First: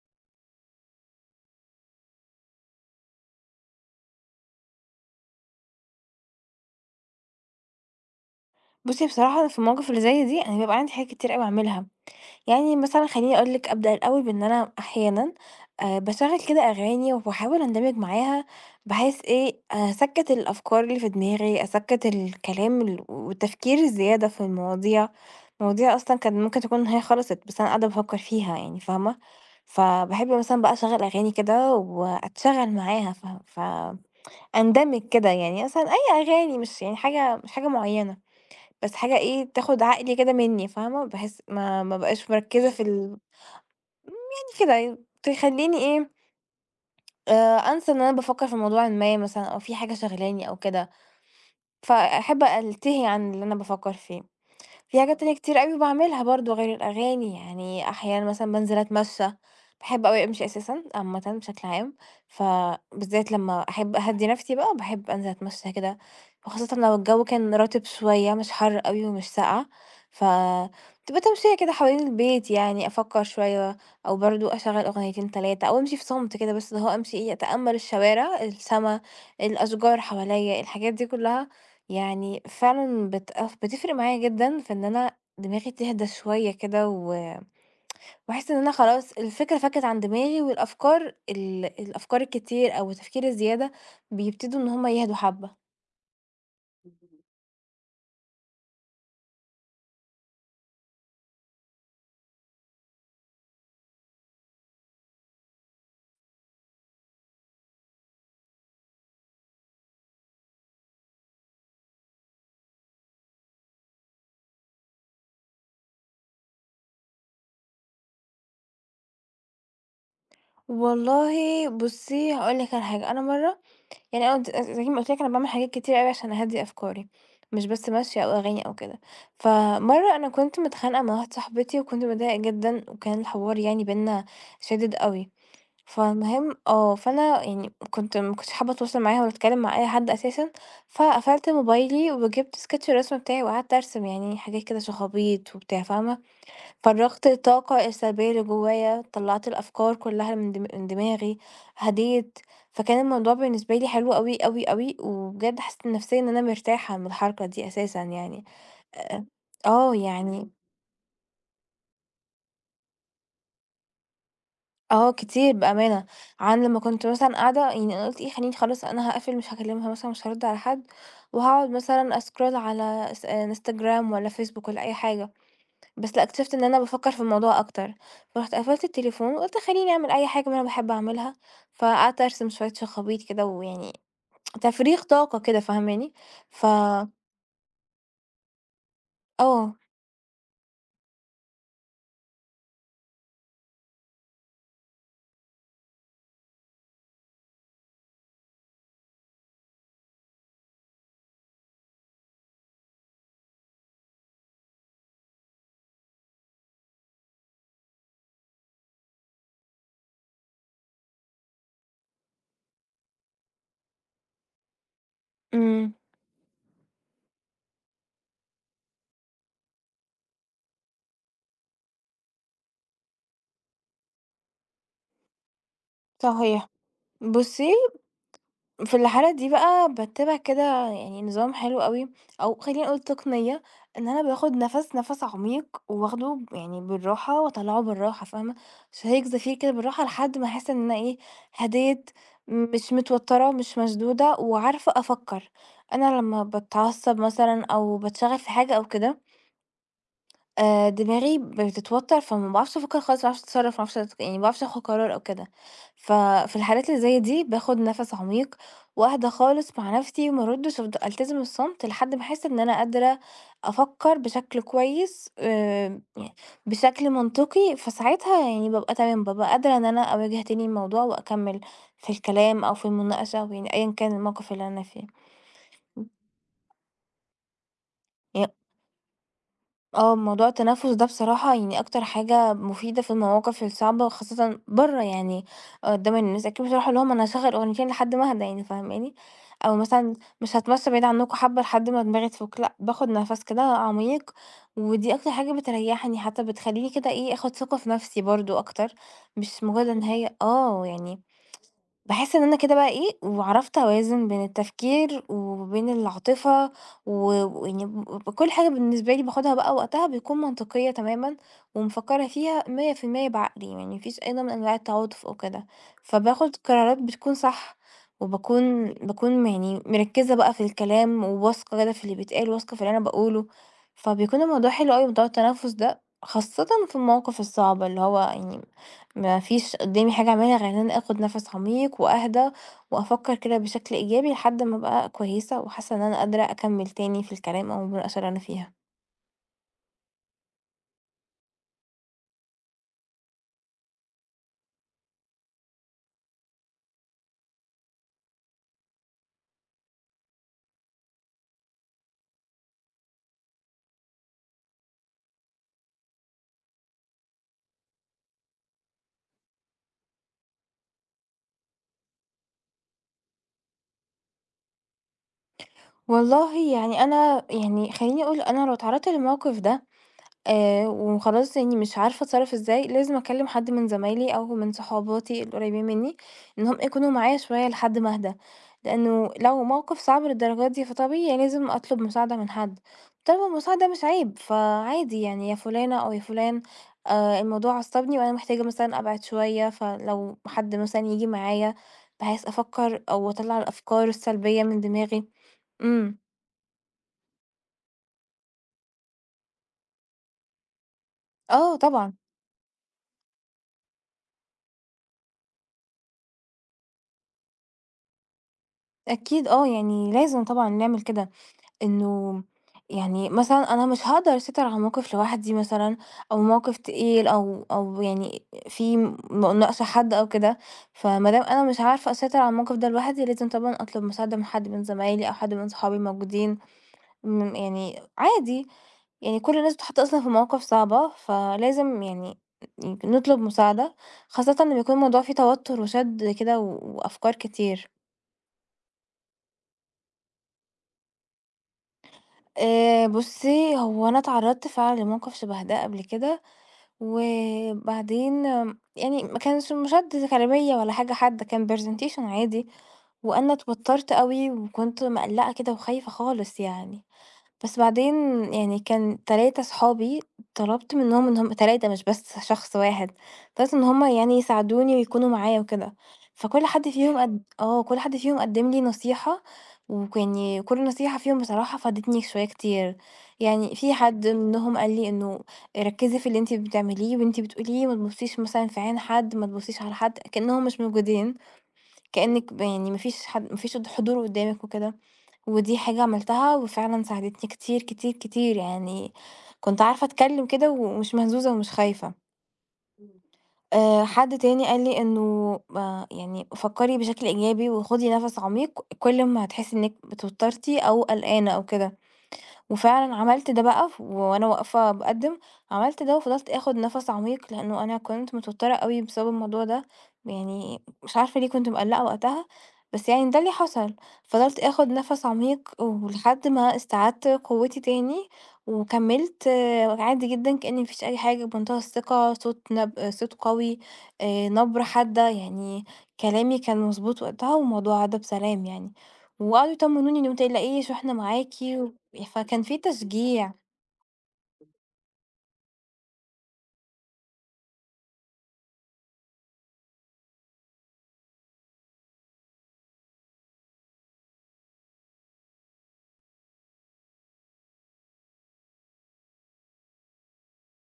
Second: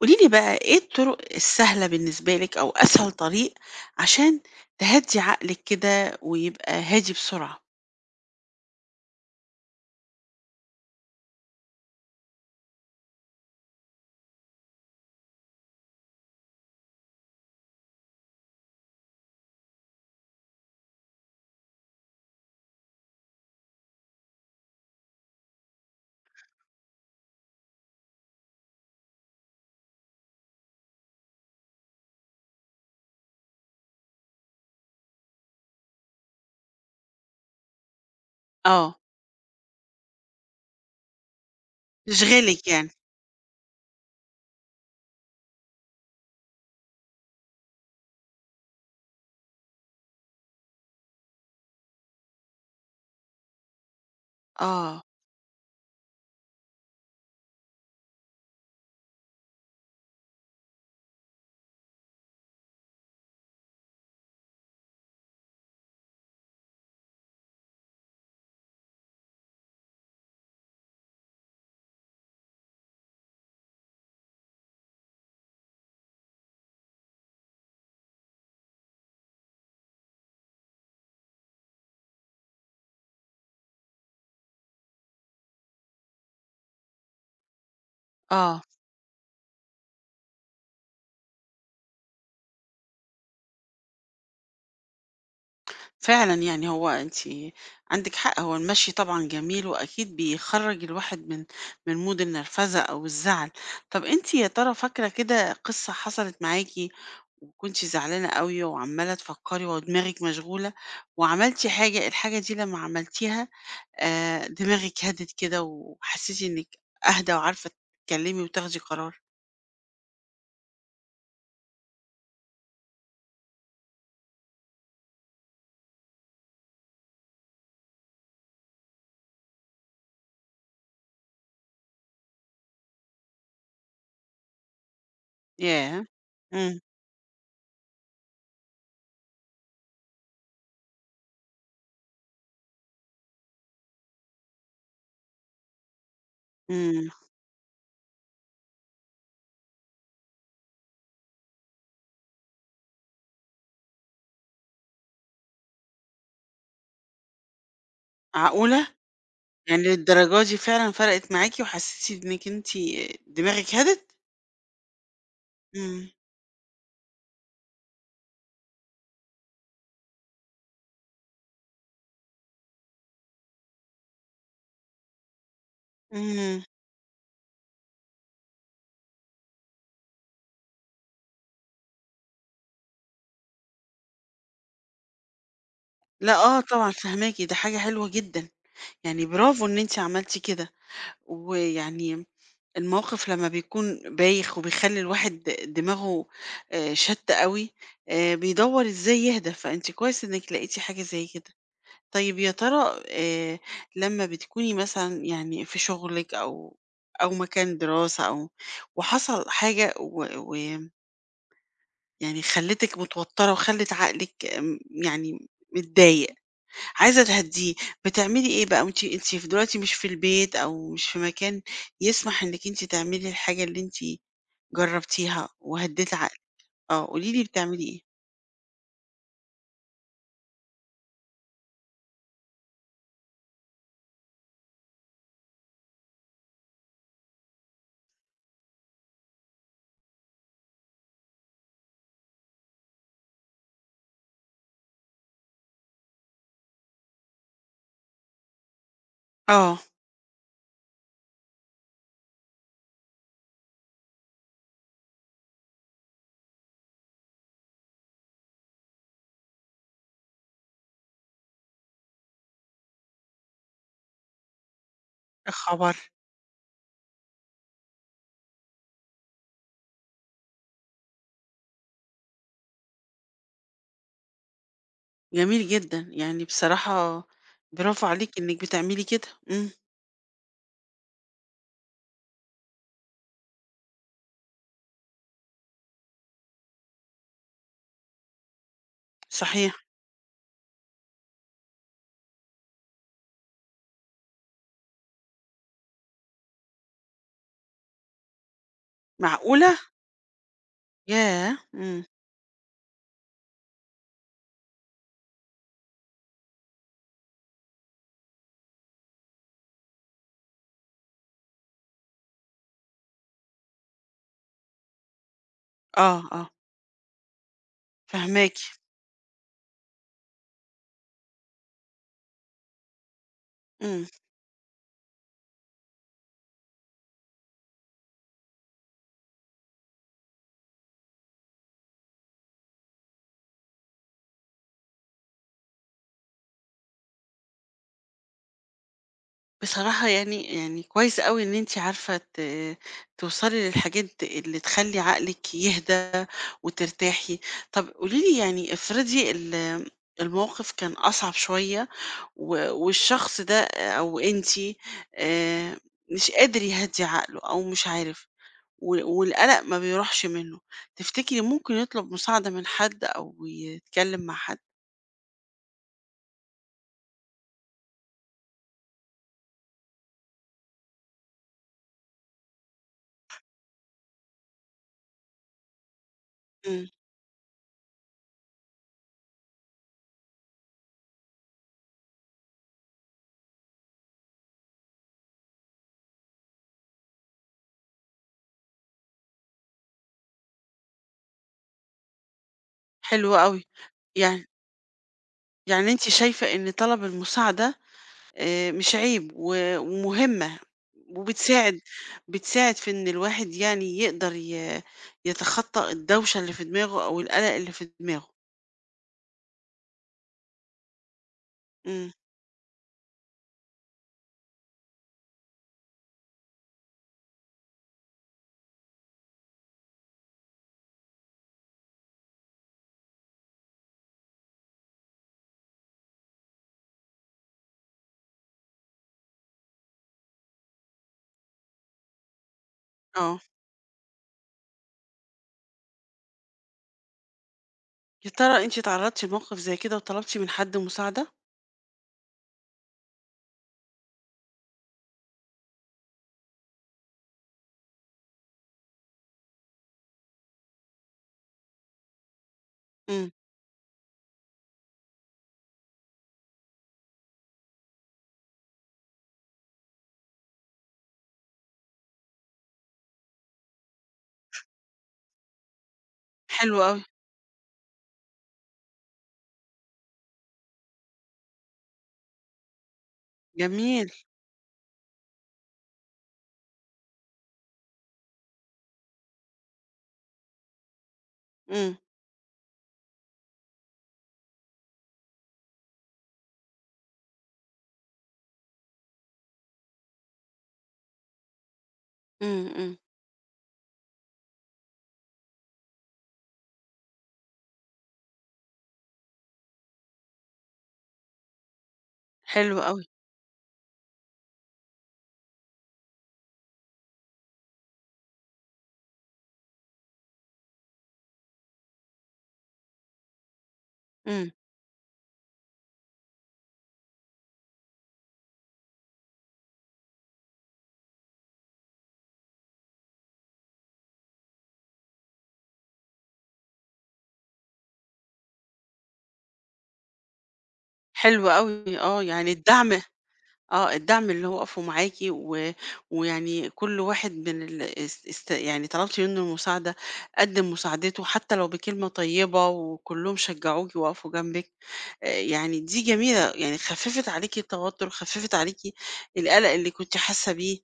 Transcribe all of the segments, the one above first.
قولي لي بقى إيه الطرق السهلة بالنسبة لِك أو أسهل طريق عشان تهدّي عقلِك كده ويبقى هادي بسرعة؟ بُصّي، بصراحة أنا في المواقف اللي زي دي، أنا بيبقى عندي حاجات كتير أوي أعملها، يعني مثلًا خلّيني أقول لِك أبدأ الأول بإن أنا أحيانًا باشغّل كده أغاني وباحاول أندمج معاها، بحيث إيه، أسَكّت الأفكار اللي في دماغي، أسَكّت الكلام والتفكير الزيادة في المواضيع، مواضيع أصلًا كان ممكن تكون هي خلصت، بس أنا قاعدة بافكّر فيها يعني فاهمة، فباحب مثلًا بقى أشغّل أغاني كده وأتشغّل معاها فأندمج كده يعني مثلًا أي أغاني مش يعني حاجة مش حاجة معيّنة. بس آه، حاجة إيه، تاخد عقلي كده منّي فاهمة، بحيث ما أبقاش تشغِلِك مركّزة في يعني. ال يعني كده يعني تخلّيني إيه، أنسى إن أنا بافكّر في موضوعٍ ما مثلًا أو في حاجة شاغلاني أو كده، فأحب ألتهي عن اللي أنا بافكّر فيه. في آه، حاجات تانية كتير أوي باعملها برضه غير الأغاني، يعني أحيانًا مثلًا بانزل أتمشى، باحب أوي أمشي أساسًا عامةً بشكل عام، فبالذات لمّا أحب أهدّي نَفْسي بقى باحب أنزل أتمشى كده، وخاصةً لو الجو كان رطب شوية مش حَر أوي ومش ساقعة، فبتبقى تمشية كده حوالين البيت يعني أفكّر شوية أو برضه أشغّل أغنيتين 3 أو أمشي في صمت كده بس اللي هو أمشي إيه، أتأمّل الشوارع، السما، الأشجار حواليّا، الحاجات دي كُلّها يعني فعلًا بتقف بتفرق معايا جدًا في إن أنا دماغي تهدى شوية كده واحس إن آه. أنا خلاص الفكرة فكت عن دماغي والأفكار ال الأفكار الكتير أو التفكير الزيادة بيبتدوا إن هم يهدوا حبة. فعلًا يعني هو أنتِ عندِك حق، هو المشي طبعًا جميل وأكيد بيخرّج الواحد من مود النرفزة أو الزعل. طب أنتِ يا ترى فاكرة كده قصة حصلت معاكِ وكنتِ زعلانة أوي وعمّالة تفكّري ودماغِك مشغولة وعملتِ حاجة، الحاجة دي لمّا عملتيها دماغِك هَدِت كده وحسّيتِ إنِّك أهدى وعارفة تتكلّمي وتاخدي قرار؟ والله بُصّي هاقول لِك على حاجة، أنا مرّة يعني أنا زي ما قُلت لِك أنا باعمل حاجات كتير أوي عشان أهدّي أفكاري، مش بس مَشي أو أغاني أو كده. فمرّة أنا كنت متخانقة مع واحدة صاحبتي وكنت متضايقة جدًا وكان الحوار يعني بيننا شادد أوي. ياه! فالمهم إمم، آه، فأنا يعني كنت ما كنتش حابة أتواصل معاها ولا أتكلم مع أي حد أساسًا، فقفلت موبايلي وجبت سكتش الرسم بتاعي وقعدت أرسم يعني حاجات كده شخابيط وبتاع فاهمة، إمم، فرّغت الطاقة السلبية اللي جوايا، طلّعت الأفكار كلها من دماغي، هديت، فكان الموضوع بالنسبة لي حلو أوي، أوي، أوي، وبجد حسيت نفسيًا إن أنا مرتاحة من الحركة دي أساسًا يعني، معقولة؟! آآ يعني آه للدرجة يعني دي فعلًا فرقت معاكِ وحسّيتِ إنِّك أنتِ دماغِك هَدِت؟ آه كتير بأمانة، إمم، عن لمّا كنت مثلًا قاعدة يعني أنا قُلت إيه خلّيني خلاص أنا هاقفل مش هاكلمها مثلًا مش هارُد على حد، وهاقعد مثلًا أسكرول على آه، إنستجرام والّا فيسبوك والّا أي حاجة، بس لأ اكتشفت إمم. إن أنا بافكّر في الموضوع أكتر، فرُحت قفلت التليفون وقُلت خلّيني أعمل أي حاجة أنا باحب أعملها، فقعدت أرسم شوية شخابيط كده ويعني تفريغ طاقة كده فاهماني؟ لأ، آه ف طبعًا فاهماكِ، ده حاجة حلوة جدًا، يعني برافو آه، إن أنتِ عملتِ كده، ويعني الموقف لمّا بيكون بايخ وبيخلّي الواحد دماغه شَتّ أوي، بيدوّر إزاي يهدى، فأنتِ كويس إنِّك لقيتِ حاجة زي كده. طيب يا ترى لمّا بتكوني مثلًا يعني في شغلِك أو أو مكان دراسة أو وحصل حاجة و يعني خلّتِك متوتّرة وخلّت عقلِك يعني إمم متضايق، عايزة تهدّيه، بتعملي إيه بقى وأنتِ ف دلوقتي مش في البيت أو مش في مكان يسمح إنِّك أنتِ تعملي الحاجة اللي أنتِ جرّبتيها وهدّيتِ عقلِك، صحيح. آه، قولي لي بُصّي بتعملي إيه؟ في الحالة دي بقى باتّبع كده يعني نظام حلو أوي، أو خلّينا نقول تقنية، إن أنا باخد نَفَس عميق وآخده يعني بالراحة وأطلّعه بالراحة فاهمة، شهيق زفير كده بالراحة لحد ما أحس إن أنا إيه، هديت، مش متوتّرة، مش مشدودة، وعارفة أفكّر. أنا لمّا باتعصّب مثلًا أو باتشغِل في حاجة أو كده آه، دماغي بتتوتر، فما باعرفش أفكّر خالص، ما باعرفش أتصرّف، ما باعرفش أت يعني ما باعرفش آخُد قرار أو كده. ففي الحالات اللي زي دي باخُد نَفَس عميق وأهدى خالص مع نَفْسي وما أردّش، ألتزم الصمت لحد ما أحس إن أنا قادرة أفكّر بشكل كويس، يا خبر! يعني بشكل منطقي، فساعتها يعني بابقى تمام، بابقى قادرة إن أنا أواجه تاني الموضوع وأكمّل في الكلام أو في المناقشة أو يعني أيًا كان الموقِف اللي أنا جميل فيه. جدًا، يعني بصراحة برافو عليكِ إنِّك بتعملي كده، إمم، آه، موضوع التنفس ده بصراحة يعني أكتر حاجة مفيدة في المواقف الصعبة، خاصةً برّه يعني آه، قدّام الناس، أكيد مش هاروح أقول لهم أنا هاشغّل أغنيتين لحد ما أهدى يعني فاهماني؟ أو صحيح، مثلًا مش هاتمشى بعيد عنكم حبة لحد ما دماغي تفُك، لأ، باخد نَفَس كده عميق، ودي أكتر حاجة بتريحني، حتى بتخلّيني كده إيه، آخد ثقة في نَفْسي برضه أكتر، مش معقولة! مجرد إن هي آه، يعني ياه! إمم، باحس إن أنا كده بقى إيه، وعرفت أوازن بين التفكير وبين العاطفة و ويعني بكل حاجة بالنسبة لي باخدها بقى وقتها بيكون منطقية تمامًا، ومفكّرة فيها 100% بعقلي، يعني ما فيش أي نوع من أنواع التعاطف أو كده، آه، آه، فباخد قرارات بتكون صح، فاهماكِ، وباكون يعني مركّزة بقى في الكلام، وواثقة كده في اللي بيتقال، واثقة في اللي أنا باقوله، إمم. فبيكون الموضوع حلو أوي موضوع التنفس ده، خاصةً في المواقف الصعبة اللي هو يعني ما فيش قدامي حاجة أعملها غير إن أنا آخد نفس عميق وأهدى وأفكر كده بشكل إيجابي لحد ما أبقى كويسة وحاسة إن أنا قادرة أكمل تاني في الكلام أو المناقشة اللي أنا فيها. بصراحة يعني كويس أوي إن أنتِ عارفة ت توصلي للحاجات اللي تخلّي عقلِك يهدى وترتاحي. طب قولي لي يعني افرضي ال الموقف كان أصعب شوية و والشخص ده أو أنتِ آآ مش قادر يهدّي عقله أو مش عارف و والقلق ما بيروحش منه، تفتكري ممكن يطلب مساعدة من حد أو يتكلم مع حد؟ والله يعني أنا يعني خلّيني أقول أنا لو اتعرضت للموقف ده وخلاص يعني مش عارفة أتصرّف إزاي، لازم أكلّم حد من زمايلي أو من صحباتي القريبين منّي، إنّهم إمم، يكونوا معايا شوية لحد ما أهدى، لإنه لو موقِف صعب للدرجة دي فطبيعي لازم أطلب مساعدة من حد، طلب المساعدة مش عيب، فعادي يعني يا فلانة أو يا فلان الموضوع عصّبني وأنا محتاجة مثلًا أبعد شوية، فلو حد مثلًا ييجي معايا بحيث أفكّر أو حلو أطلّع أوي. الأفكار يعني السلبية من دماغي. يعني أنتِ إمم، شايفة إن طلب المساعدة مش عيب و ومهمة، آه وبتساعد طبعًا، بتساعد في إن الواحد يعني يقدر ي يتخطى الدوشة اللي في دماغه أو القلق اللي في دماغه. أكيد آه، يعني لازم طبعًا نعمل كده. إمم، إنه يعني مثلًا أنا مش هاقدر أسيطر على موقف لوحدي مثلًا، أو موقف تقيل أو أو يعني فيه مناقشة حد أو كده، فما دام أنا مش عارفة أسيطر على الموقف ده لوحدي، لازم طبعًا أطلب مساعدة من حد من زمايلي أو حد من صحابي موجودين، يعني عادي، يعني كل الناس بتتحط أصلًا في مواقف صعبة، فلازم يعني نطلب آه. مساعدة، خاصةً لما يكون الموضوع فيه توتر وشد كده وأفكار كتير. يا ترى أنتِ اتعرضتِ لموقف زي كده وطلبتِ من حد مساعدة؟ بُصّي، هو أنا اتعرضت فعلًا لموقف شبه ده قبل كده، وبعدين يعني ما كانش مشادة غالبية ولا حاجة حادة، كان presentation عادي، إمم، وأنا اتوترت أوي وكنت مقلّقة كده وخايفة خالص يعني. بس بعدين يعني كان 3 صحابي طلبت منهم إن هم 3 مش بس شخص واحد، طلبت إن هم يعني يساعدوني ويكونوا معايا وكده، فكل حلو حد أوي، فيهم آه، كل حد فيهم قدّم لي نصيحة يعني كل نصيحة فيهم بصراحة فادتني شوية كتير، يعني في جميل، حد منهم قال لي إنه ركّزي في اللي أنتِ بتعمليه واللي أنتِ بتقوليه، ما تبُصّيش مثلًا في عين حد، ما تبُصّيش على حد، كإنهم مش موجودين، إمم، كإنِّك يعني ما فيش حد ما فيش حضور قدّامِك وكده. ودي حاجة عملتها وفعلًا ساعدتني كتير، كتير، كتير، يعني كنت عارفة أتكلم كده ومش مهزوزة ومش خايفة. إمم، إمم، حد تاني قال لي إنه ما يعني فكّري بشكل إيجابي وخُدي نَفَس عميق كل ما هتحسّي إنِّك اتوترتِ أو قلقانة أو كده. حلو أوي، وفعلًا عملت ده بقى وأنا واقفة باقدّم، عملت ده وفضلت آخد نَفَس عميق، لإنه أنا كنت متوترة أوي بسبب الموضوع ده، يعني مش عارفة ليه كنت مقلّقة وقتها، بس يعني ده اللي حصل، إمم، فضلت آخد نَفَس عميق ولحد ما استعدت قوتي تاني، وكمّلت آه، عادي جدًا كأن ما فيش أي حاجة، بمنتهى الثقة، صوت قوي، نبرة حادة، يعني كلامي كان مضبوط وقتها والموضوع عدّى بسلام يعني، وقعدوا يطمنوني إن ما تقلقيش وإحنا حلو معاكِ. أوي، آه، يعني فكان في الدعم تشجيع، آه، الدعم اللي هو وقفوا معاكِ و ويعني كل واحد من ال است است يعني طلبتِ منه المساعدة، قدّم مساعدته حتى لو بكلمة طيبة وكلّهم شجعوكِ ووقفوا جنبِك، يعني دي جميلة، يعني خفّفت عليكِ التوتر، خفّفت عليكِ القلق اللي كنتِ حاسة بيه،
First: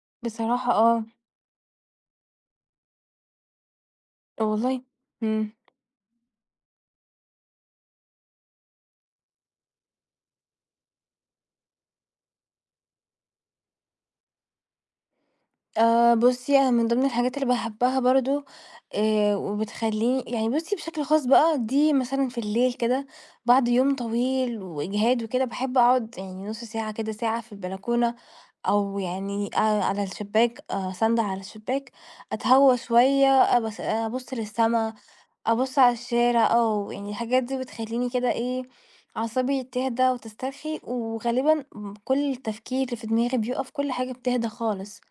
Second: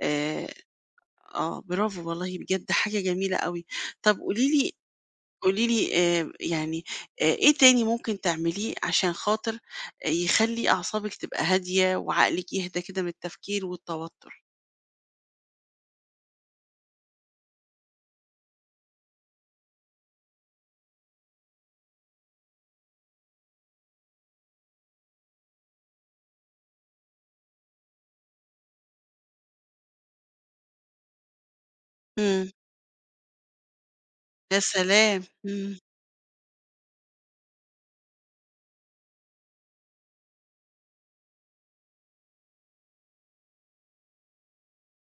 آآ بصراحة آه، آه، برافو والله بجد حاجة جميلة أوي. طب قولي لي والله إمم، قولي لي يعني إيه تاني ممكن تعمليه عشان خاطر يخلّي أعصابِك تبقى هادية وعقلِك يهدى كده من التفكير والتوتر؟ بُصّي أنا من ضمن الحاجات اللي باحبها برضه وبتخلّيني يعني بُصّي بشكل خاص بقى دي مثلًا في الليل كده بعد يوم طويل وإجهاد وكده، باحب أقعد يعني نُص ساعة كده، ساعة في البلكونة أو يعني على الشباك ساندة على الشباك، إمم. أتهوى شوية أبُص يا للسما سلام! إمم، أبُص على الشارع آه، يعني الحاجات دي بتخلّيني كده إيه، أعصابي تهدا وتسترخي، وغالبًا كل التفكير اللي في دماغي بيُقف، كل حاجة بتهدا خالص،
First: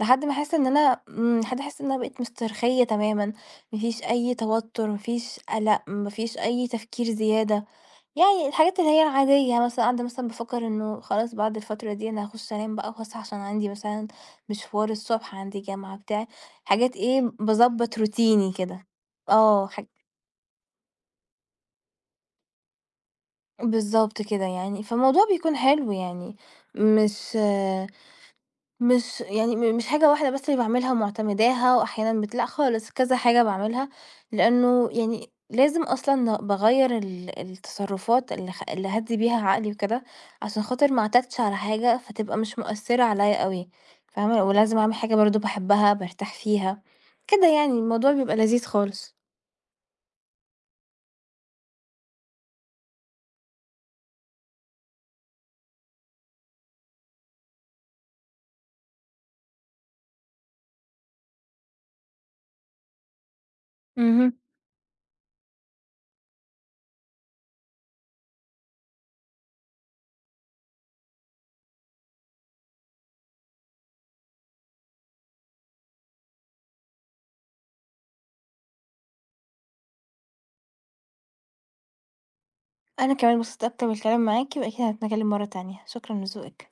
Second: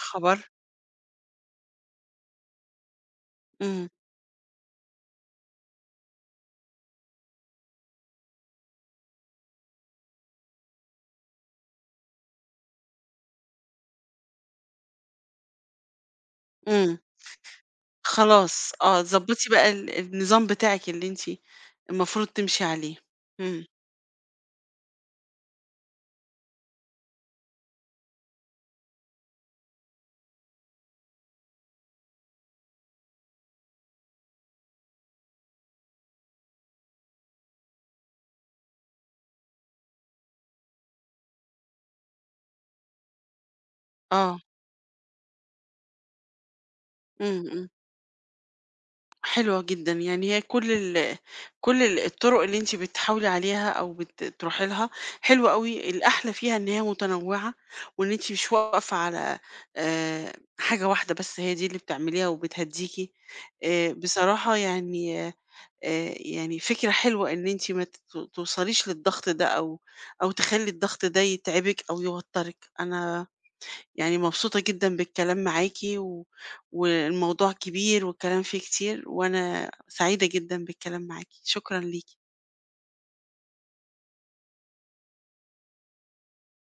لحد ما خبر! أحس إن أنا إمم، لحد أحس إن أنا بقيت مسترخية تمامًا، ما إمم، فيش أي توتر، ما فيش قلق، ما فيش أي تفكير زيادة، يعني الحاجات اللي هي العادية، مثلًا قاعدة مثلًا بافكر إنه خلاص بعد الفترة دي أنا هاخش أنام بقى وهاصحى عشان عندي مثلًا مشوار الصبح، عندي جامعة، بتاع، حاجات إمم، إيه باضبّط روتيني خلاص كده، آه، ضبّطي آه، بقى ال النظام بتاعِك اللي أنتِ المفروض تمشي عليه. إمم، بالضبط كده يعني، فالموضوع بيكون حلو يعني، مش مش يعني مش حاجة واحدة بس اللي باعملها ومعتمداها وأحيانًا بت لأ خالص، كذا حاجة باعملها، لأنه يعني لازم أصلًا باغيّر التصرفات اللي أهدّي بيها عقلي وكده، عشان خاطر ما اعتادش على حاجة فتبقى مش مؤثرة عليَّ أوي، آه، فاهمة؟ ولازم أعمل حاجة برضه باحبها، بارتاح فيها، إمم، كده إمم. يعني الموضوع بيبقى لذيذ خالص. حلوة جدًا، يعني هي كل ال كل ال الطرق اللي أنتِ بتحاولي عليها أو بت تروحي لها حلوة أوي، الأحلى فيها إن هي متنوعة، وإن أنتِ مش واقفة على آآ، حاجة واحدة بس هي دي اللي بتعمليها وبتهدّيكِ، اهم. بصراحة يعني يعني فكرة حلوة إن أنتِ ما ت توصليش للضغط ده أو أو تخلّي الضغط ده يتعبِك أو يوتّرِك، أنا يعني مبسوطة جدًا بالكلام معاكِ و والموضوع كبير والكلام فيه كتير، وأنا سعيدة جدًا بالكلام معاكِ، شكرًا ليكِ. أنا كمان اتبسطت أكتر بالكلام معاكِ، وأكيد هنتكلم مرة تانية، شكرًا لذوقِك.